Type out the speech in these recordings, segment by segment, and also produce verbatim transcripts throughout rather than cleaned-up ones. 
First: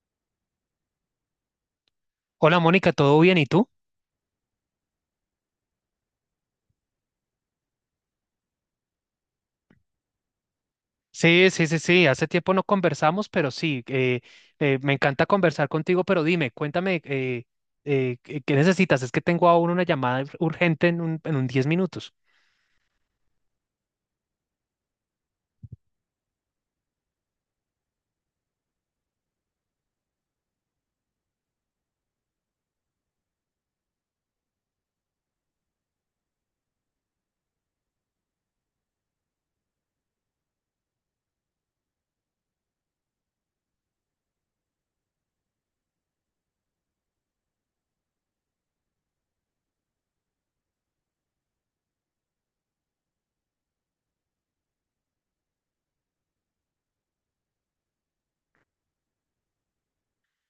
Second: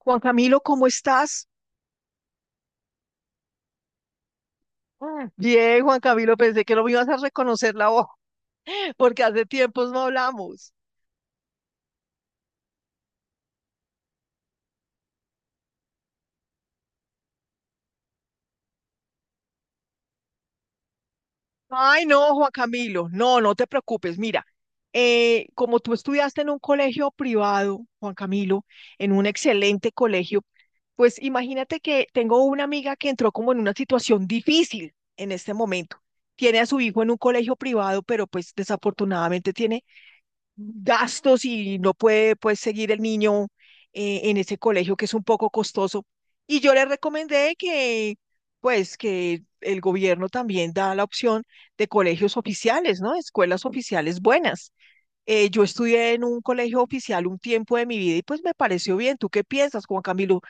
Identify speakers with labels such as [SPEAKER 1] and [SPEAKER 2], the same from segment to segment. [SPEAKER 1] Juan Camilo, ¿cómo estás?
[SPEAKER 2] Hola Mónica, ¿todo bien? ¿Y tú?
[SPEAKER 1] Mm, Bien, Juan Camilo, pensé que no me ibas a reconocer la voz, porque hace tiempos no hablamos.
[SPEAKER 2] Sí, sí, sí, sí, hace tiempo no conversamos, pero sí, eh, eh, me encanta conversar contigo, pero dime, cuéntame, eh, eh, ¿qué qué necesitas? Es que tengo aún una llamada urgente en un, en un diez
[SPEAKER 1] Ay,
[SPEAKER 2] minutos.
[SPEAKER 1] no, Juan Camilo, no, no te preocupes. Mira, eh, como tú estudiaste en un colegio privado, Juan Camilo, en un excelente colegio, pues imagínate que tengo una amiga que entró como en una situación difícil en este momento. Tiene a su hijo en un colegio privado, pero pues desafortunadamente tiene gastos y no puede pues seguir el niño eh, en ese colegio que es un poco costoso. Y yo le recomendé que pues que el gobierno también da la opción de colegios oficiales, ¿no? Escuelas oficiales buenas. Eh, yo estudié en un colegio oficial un tiempo de mi vida y pues me pareció bien. ¿Tú qué piensas, Juan Camilo?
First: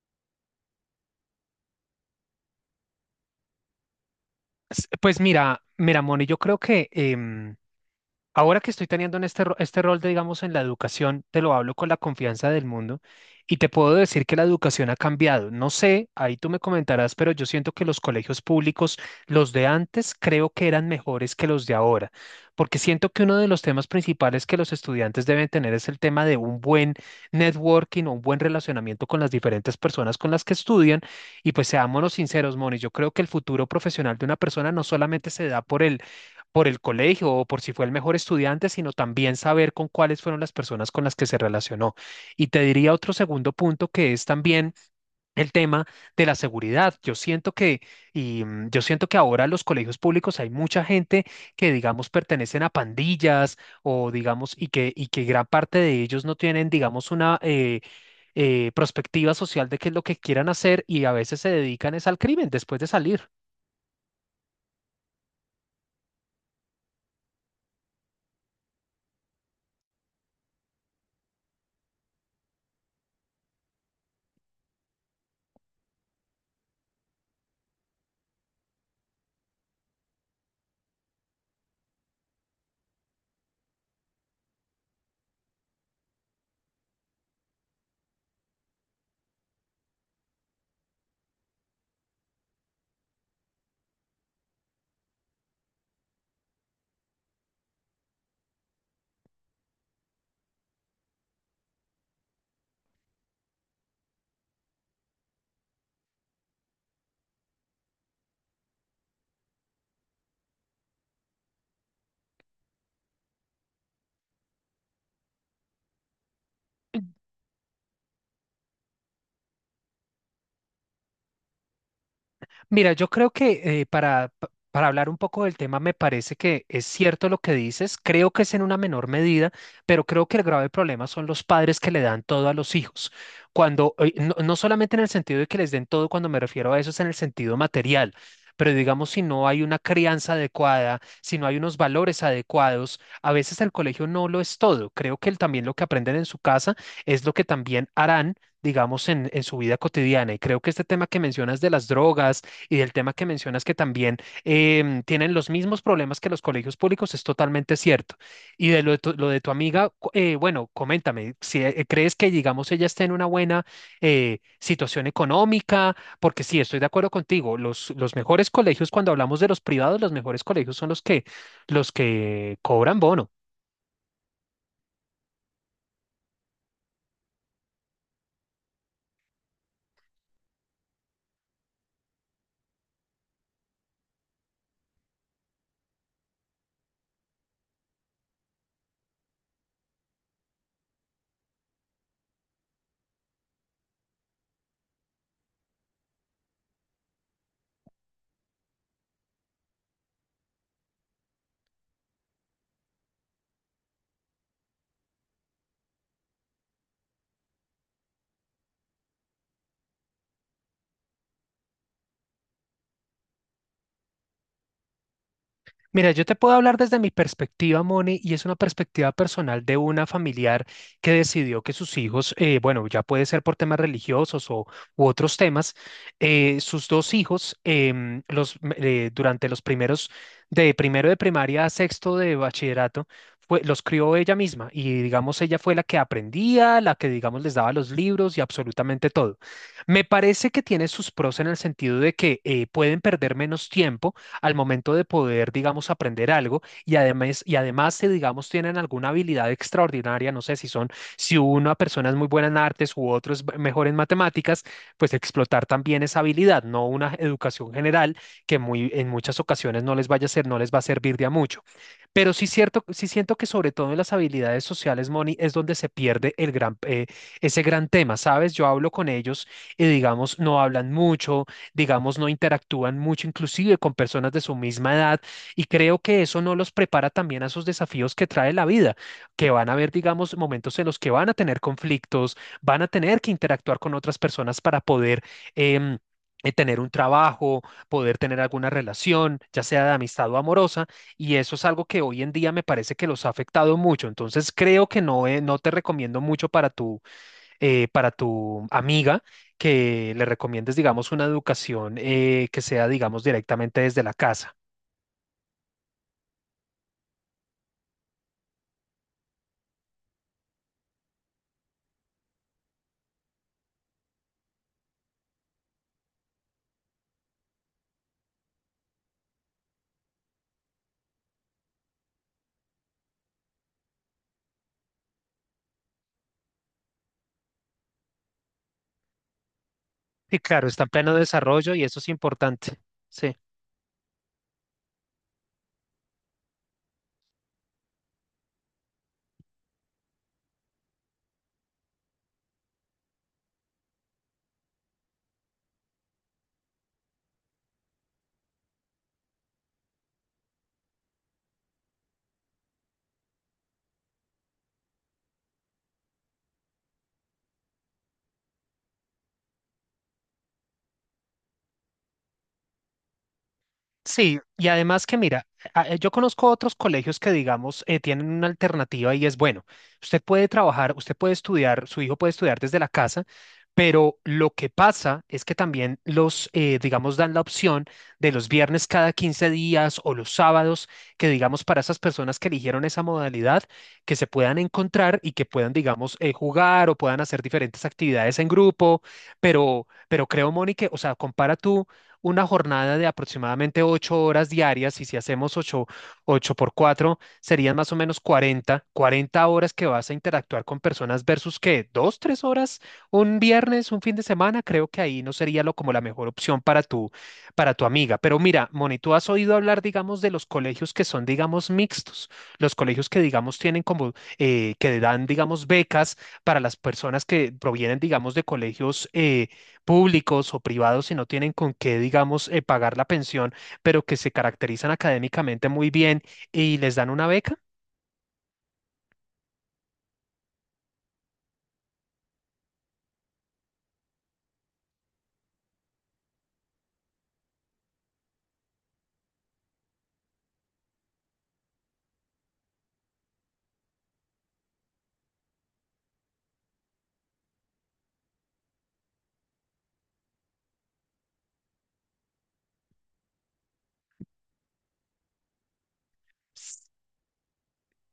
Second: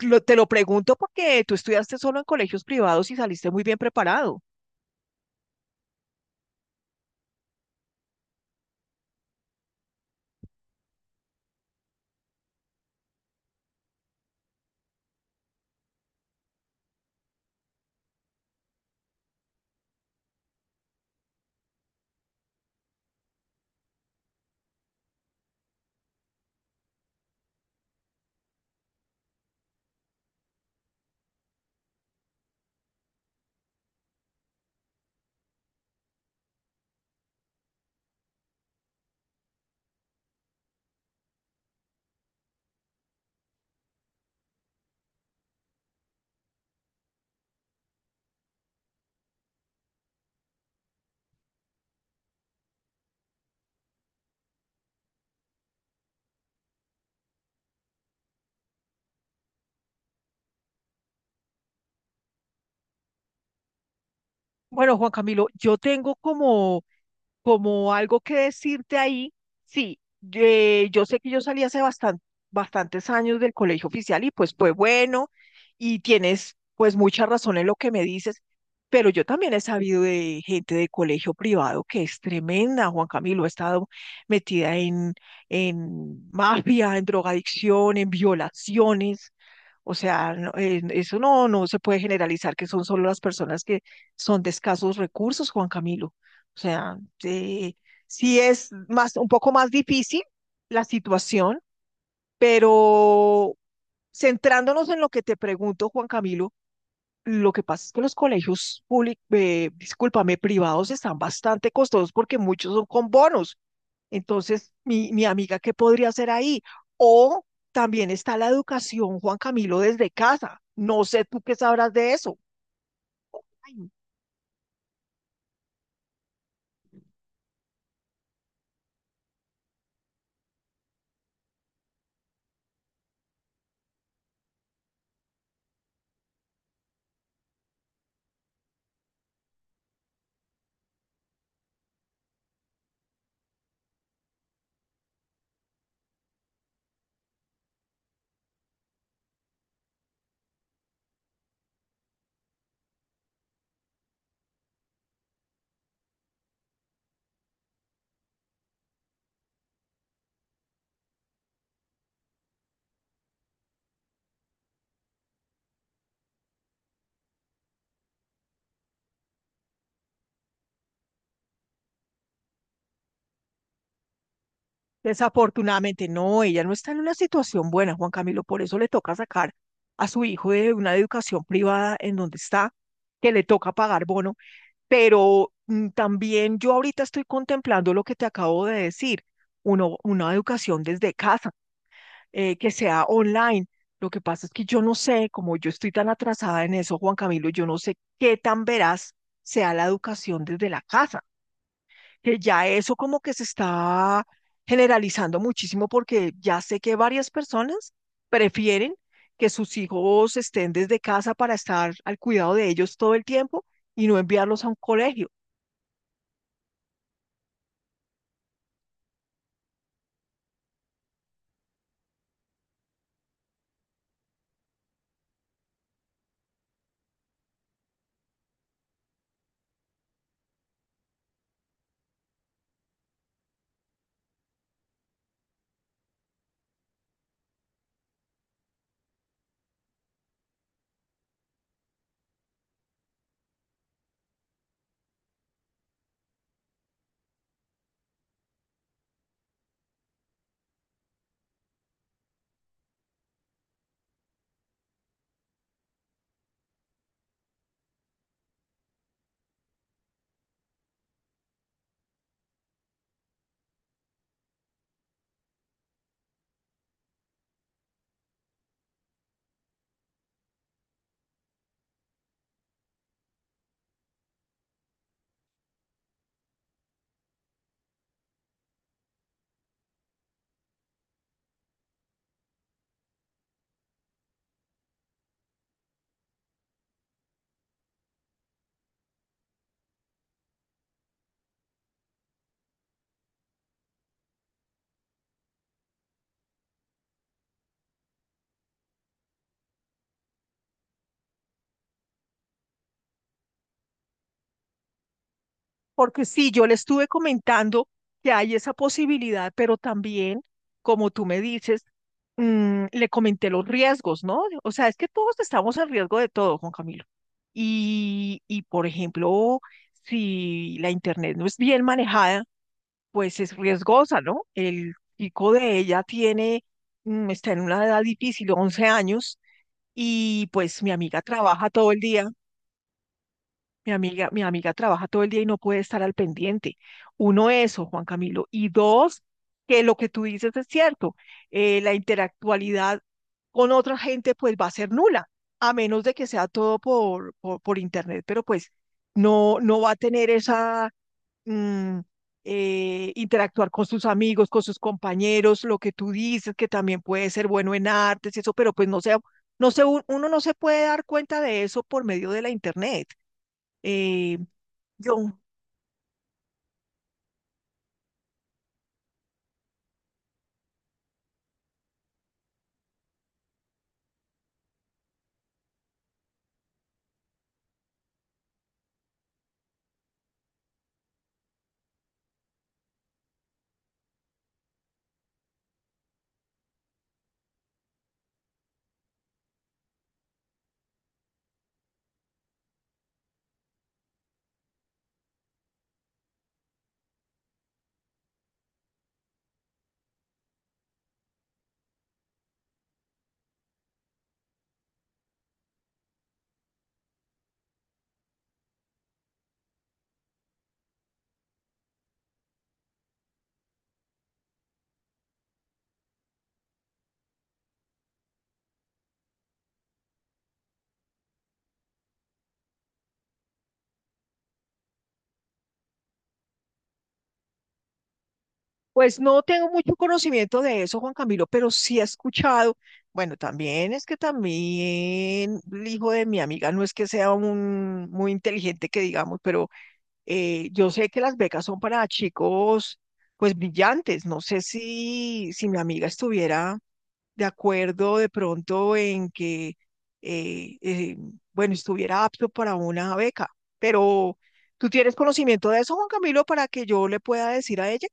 [SPEAKER 1] Lo- te lo pregunto porque tú estudiaste solo en colegios privados y saliste muy bien preparado.
[SPEAKER 2] S- Pues mira, mira, Moni, yo creo que em, ahora que estoy teniendo en este, ro- este rol de, digamos, en la educación, te lo hablo con la confianza del mundo y te puedo decir que la educación ha cambiado. No sé, ahí tú me comentarás, pero yo siento que los colegios públicos, los de antes, creo que eran mejores que los de ahora, porque siento que uno de los temas principales que los estudiantes deben tener es el tema de un buen networking o un buen relacionamiento con las diferentes personas con las que estudian. Y pues seámonos sinceros, Moni, yo creo que el futuro profesional de una persona no solamente se da por el por el colegio o por si fue el mejor estudiante, sino también saber con cuáles fueron las personas con las que se relacionó. Y te diría otro segundo punto que es también el tema de la seguridad. Yo siento que, y mm, yo siento que ahora en los colegios públicos hay mucha gente que, digamos, pertenecen a pandillas o, digamos, y que, y que gran parte de ellos no tienen, digamos, una eh, eh, perspectiva social de qué es lo que quieran hacer y a veces se dedican es al crimen después de salir.
[SPEAKER 1] Bueno, Juan Camilo, yo tengo como como algo que decirte ahí, sí, eh, yo sé que yo salí hace bastan- bastantes años del colegio oficial y pues fue bueno y tienes pues mucha razón en lo que me dices, pero yo también he sabido de gente de colegio privado que es tremenda, Juan Camilo, ha estado metida en, en mafia, en drogadicción, en violaciones. O sea, no, eh, eso no, no se puede generalizar que son solo las personas que son de escasos recursos, Juan Camilo. O sea, eh, sí es más, un poco más difícil la situación, pero centrándonos en lo que te pregunto, Juan Camilo, lo que pasa es que los colegios públicos, discúlpame, privados están bastante costosos porque muchos son con bonos. Entonces, mi, mi amiga, ¿qué podría hacer ahí? O también está la educación, Juan Camilo, desde casa. No sé tú qué sabrás de eso.
[SPEAKER 2] Mira, yo creo que eh, para, pa- para hablar un poco del tema, me parece que es cierto lo que dices, creo que es en una menor medida, pero creo que el grave problema son los padres que le dan todo a los hijos. Cuando, eh, no, no solamente en el sentido de que les den todo, cuando me refiero a eso es en el sentido material, pero digamos si no hay una crianza adecuada, si no hay unos valores adecuados, a veces el colegio no lo es todo. Creo que el- también lo que aprenden en su casa es lo que también harán. Digamos, en, en su vida cotidiana. Y creo que este tema que mencionas de las drogas, y del tema que mencionas que también em, tienen los mismos problemas que los colegios públicos, es totalmente cierto. Y de lo de tu, lo de tu amiga, cu- eh, bueno, coméntame, si eh, crees que, digamos, ella esté en una buena eh, situación económica, porque sí, estoy de acuerdo contigo, los, los mejores colegios, cuando hablamos de los privados, los mejores colegios son los que, los que cobran bono.
[SPEAKER 1] Desafortunadamente, no, ella no está en una situación buena, Juan Camilo, por eso le toca sacar a su hijo de una educación privada en donde está, que le toca pagar bono, pero mm, también yo ahorita estoy contemplando lo que te acabo de decir, uno, una educación desde casa, eh, que sea online. Lo que pasa es que yo no sé, como yo estoy tan atrasada en eso, Juan Camilo, yo no sé qué tan veraz sea la educación desde la casa, que ya eso como que se está generalizando muchísimo porque ya sé que varias personas prefieren que sus hijos estén desde casa para estar al cuidado de ellos todo el tiempo y no enviarlos a un colegio.
[SPEAKER 2] Mira, yo te puedo hablar desde mi perspectiva, Moni, y es una perspectiva personal de una familiar que decidió que sus hijos, eh, bueno, ya puede ser por temas religiosos o u otros temas, eh, sus dos hijos, em, los, m- eh, durante los primeros, de primero de primaria a sexto de bachillerato, fue, los crió ella misma y digamos, ella fue la que aprendía, la que digamos les daba los libros y absolutamente todo. Me parece que tiene sus pros en el sentido de que eh, pueden perder menos tiempo al momento de poder, digamos, aprender algo y además, y además, si, digamos, tienen alguna habilidad extraordinaria, no sé si son, si una persona es muy buena en artes u otro es mejor en matemáticas, pues explotar también esa habilidad, no una educación general que muy, en muchas ocasiones no les vaya a ser, no les va a servir de a mucho. Pero sí cierto, sí siento que sobre todo en las habilidades sociales, Moni, es donde se pierde el gran, eh, ese gran tema, ¿sabes? Yo hablo con ellos y digamos, no hablan mucho, digamos, no interactúan mucho, inclusive con personas de su misma edad, y creo que eso no los prepara también a esos desafíos que trae la vida, que van a haber, digamos, momentos en los que van a tener conflictos, van a tener que interactuar con otras personas para poder... em, eh, tener un trabajo, poder tener alguna relación, ya sea de amistad o amorosa, y eso es algo que hoy en día me parece que los ha afectado mucho. Entonces creo que no, eh, no te recomiendo mucho para tu, eh, para tu amiga que le recomiendes, digamos, una educación eh, que sea, digamos, directamente desde la casa.
[SPEAKER 1] Porque sí, yo le estuve comentando que hay esa posibilidad, pero también, como tú me dices, mm, le comenté los riesgos, ¿no? O sea, es que todos estamos en riesgo de todo, Juan Camilo. Y, y por ejemplo, si la internet no es bien manejada, pues es riesgosa, ¿no? El chico de ella tiene, mm, está en una edad difícil, once años,
[SPEAKER 2] Y
[SPEAKER 1] y
[SPEAKER 2] claro,
[SPEAKER 1] pues
[SPEAKER 2] está en
[SPEAKER 1] mi
[SPEAKER 2] pleno
[SPEAKER 1] amiga trabaja
[SPEAKER 2] desarrollo y
[SPEAKER 1] todo
[SPEAKER 2] eso
[SPEAKER 1] el
[SPEAKER 2] es
[SPEAKER 1] día,
[SPEAKER 2] importante. Sí.
[SPEAKER 1] mi amiga, mi amiga trabaja todo el día y no puede estar al pendiente. Uno, eso, Juan Camilo. Y dos, que lo que tú dices es cierto, eh, la interactualidad con otra gente pues va a ser nula, a menos de que sea todo por, por, por internet, pero pues no, no va a tener esa mm, eh, interactuar con sus amigos, con sus compañeros, lo que tú dices, que también puede ser bueno en artes y eso, pero pues no sé, no sé, un- uno no se puede dar cuenta de eso por medio de la internet. Eh,
[SPEAKER 2] Sí, y además que
[SPEAKER 1] yo,
[SPEAKER 2] mira, a- eh, yo conozco otros colegios que digamos eh, tienen una alternativa y es bueno, usted puede trabajar, usted puede estudiar, su hijo puede estudiar desde la casa, pero lo que pasa es que también los, eh, digamos, dan la opción de los viernes cada quince días o los sábados, que digamos para esas personas que eligieron esa modalidad, que se puedan encontrar y que puedan, digamos, eh, jugar o puedan hacer diferentes actividades en grupo, pero, pero creo, Mónica, o sea, compara tú una jornada de aproximadamente ocho horas diarias, y si hacemos ocho, ocho por cuatro, serían más o menos cuarenta cuarenta horas que vas a interactuar con personas versus que dos, tres horas un viernes, un fin de semana, creo que ahí no sería lo, como la mejor opción para tu, para tu amiga. Pero mira, Moni, tú has oído hablar, digamos, de los colegios que son, digamos, mixtos, los colegios que, digamos, tienen como, eh, que dan, digamos, becas para las personas que provienen, digamos, de colegios eh, públicos o privados si no tienen con qué, digamos, eh, pagar la pensión, pero que se caracterizan académicamente muy bien y les dan una beca.
[SPEAKER 1] pues no tengo mucho conocimiento de eso, Juan Camilo, pero sí he escuchado. Bueno, también es que también el hijo de mi amiga no es que sea un muy inteligente que digamos, pero. Eh, yo sé que las becas son para chicos, pues brillantes. No sé si, si mi amiga estuviera de acuerdo de pronto en que, eh, eh, bueno, estuviera apto para una beca. Pero, ¿tú tienes conocimiento de eso, Juan Camilo, para que yo le pueda decir a ella?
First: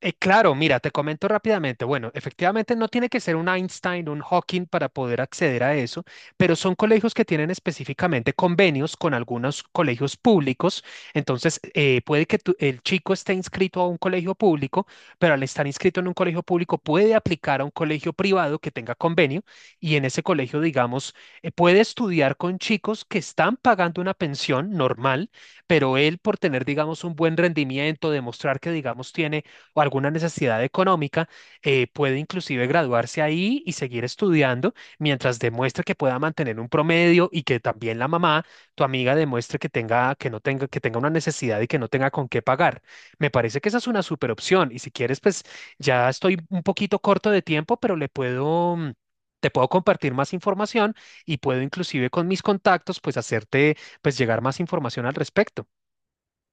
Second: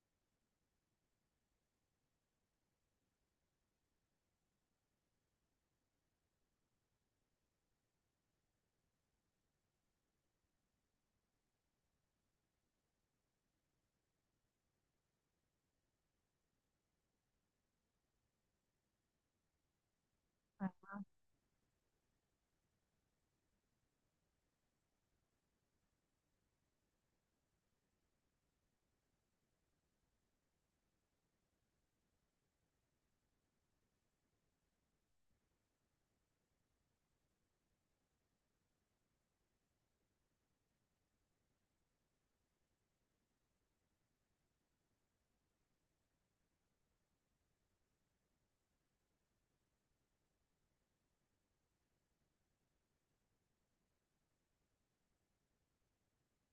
[SPEAKER 2] Eh, claro, mira, te comento rápidamente. Bueno, efectivamente no tiene que ser un Einstein, un Hawking para poder acceder a eso, pero son colegios que tienen específicamente convenios con algunos colegios públicos. Entonces, eh, puede que tu- el chico esté inscrito a un colegio público, pero al estar inscrito en un colegio público puede aplicar a un colegio privado que tenga convenio y en ese colegio, digamos, eh, puede estudiar con chicos que están pagando una pensión normal, pero él por tener, digamos, un buen rendimiento, demostrar que, digamos, tiene o alguna necesidad económica, eh, puede inclusive graduarse ahí y seguir estudiando mientras demuestre que pueda mantener un promedio y que también la mamá, tu amiga, demuestre que tenga, que no tenga, que tenga una necesidad y que no tenga con qué pagar. Me parece que esa es una super opción y si quieres, pues ya estoy un poquito corto de tiempo, pero le puedo... mm, te puedo compartir más información y puedo inclusive con mis contactos pues hacerte pues llegar más información al respecto.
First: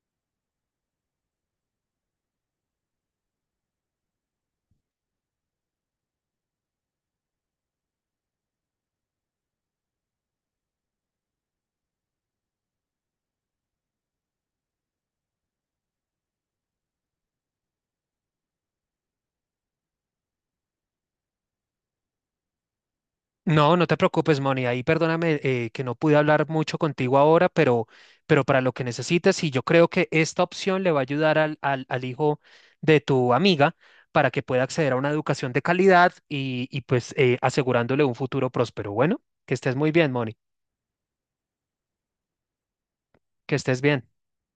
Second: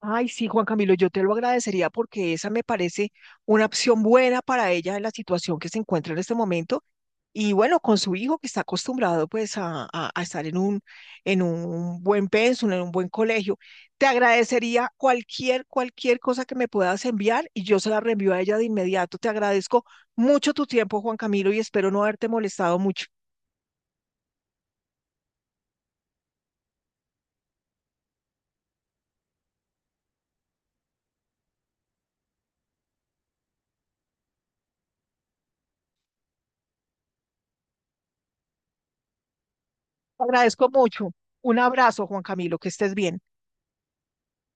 [SPEAKER 1] Ay, sí, Juan Camilo, yo te lo agradecería porque esa me parece una opción buena para ella en la situación que se encuentra en este momento. Y bueno, con su hijo que está acostumbrado pues a, a- a estar en un, en un, buen pensum, en un buen colegio. Te agradecería cualquier, cualquier cosa que me puedas enviar y yo se la reenvío a ella de inmediato. Te agradezco mucho tu tiempo, Juan Camilo, y espero no haberte molestado mucho.
[SPEAKER 2] No, no te preocupes, Moni. Ahí perdóname eh, que no pude hablar mucho contigo ahora, pero, pero para lo que necesites, y yo creo que esta opción le va a ayudar al, al, al hijo de tu amiga para que pueda acceder a una educación de calidad y, y pues eh, asegurándole un futuro próspero. Bueno, que estés muy bien,
[SPEAKER 1] Te
[SPEAKER 2] Moni.
[SPEAKER 1] agradezco mucho. Un abrazo, Juan Camilo, que estés bien.
[SPEAKER 2] Que estés bien.